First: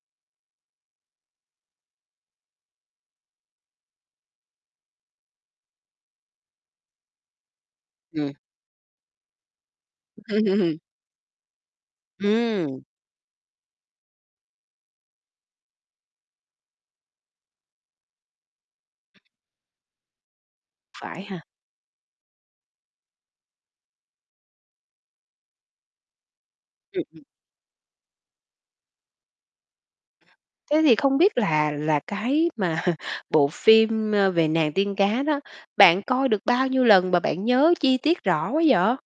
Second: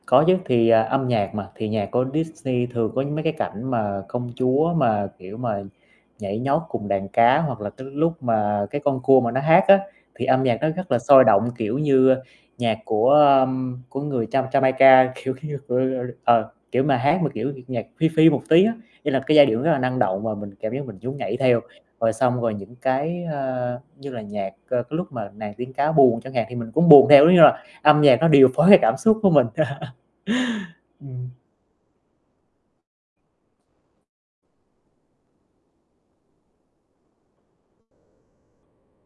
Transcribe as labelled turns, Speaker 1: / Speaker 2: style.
Speaker 1: Có chứ, thì, à, âm nhạc mà, thì nhạc của Disney thường có mấy cái cảnh mà công chúa mà, kiểu, mà nhảy nhót cùng đàn cá, hoặc là tới lúc
Speaker 2: Ừm.
Speaker 1: mà cái con cua mà nó hát á thì âm nhạc nó rất là sôi động. Kiểu như nhạc
Speaker 2: Ừm.
Speaker 1: của, ờm, của người Jam Jamaica, kiểu như ờ, kiểu mà, hát mà kiểu nhạc Phi Phi một tí á, ý là cái giai điệu nó rất là năng động và mình cảm giác mình nhún
Speaker 2: Phải
Speaker 1: nhảy
Speaker 2: ha.
Speaker 1: theo. Rồi xong rồi những cái, ơ, như là nhạc, ơ, cái lúc mà Nàng tiên cá buồn chẳng hạn, thì mình cũng
Speaker 2: Ừm,
Speaker 1: buồn
Speaker 2: ừm.
Speaker 1: theo, giống như là âm nhạc nó điều phối cái cảm xúc của mình.
Speaker 2: Thế thì không
Speaker 1: Ừm.
Speaker 2: biết là là cái mà bộ phim, ơ, về Nàng tiên cá đó, bạn coi được bao nhiêu lần mà bạn nhớ chi tiết rõ quá vậy?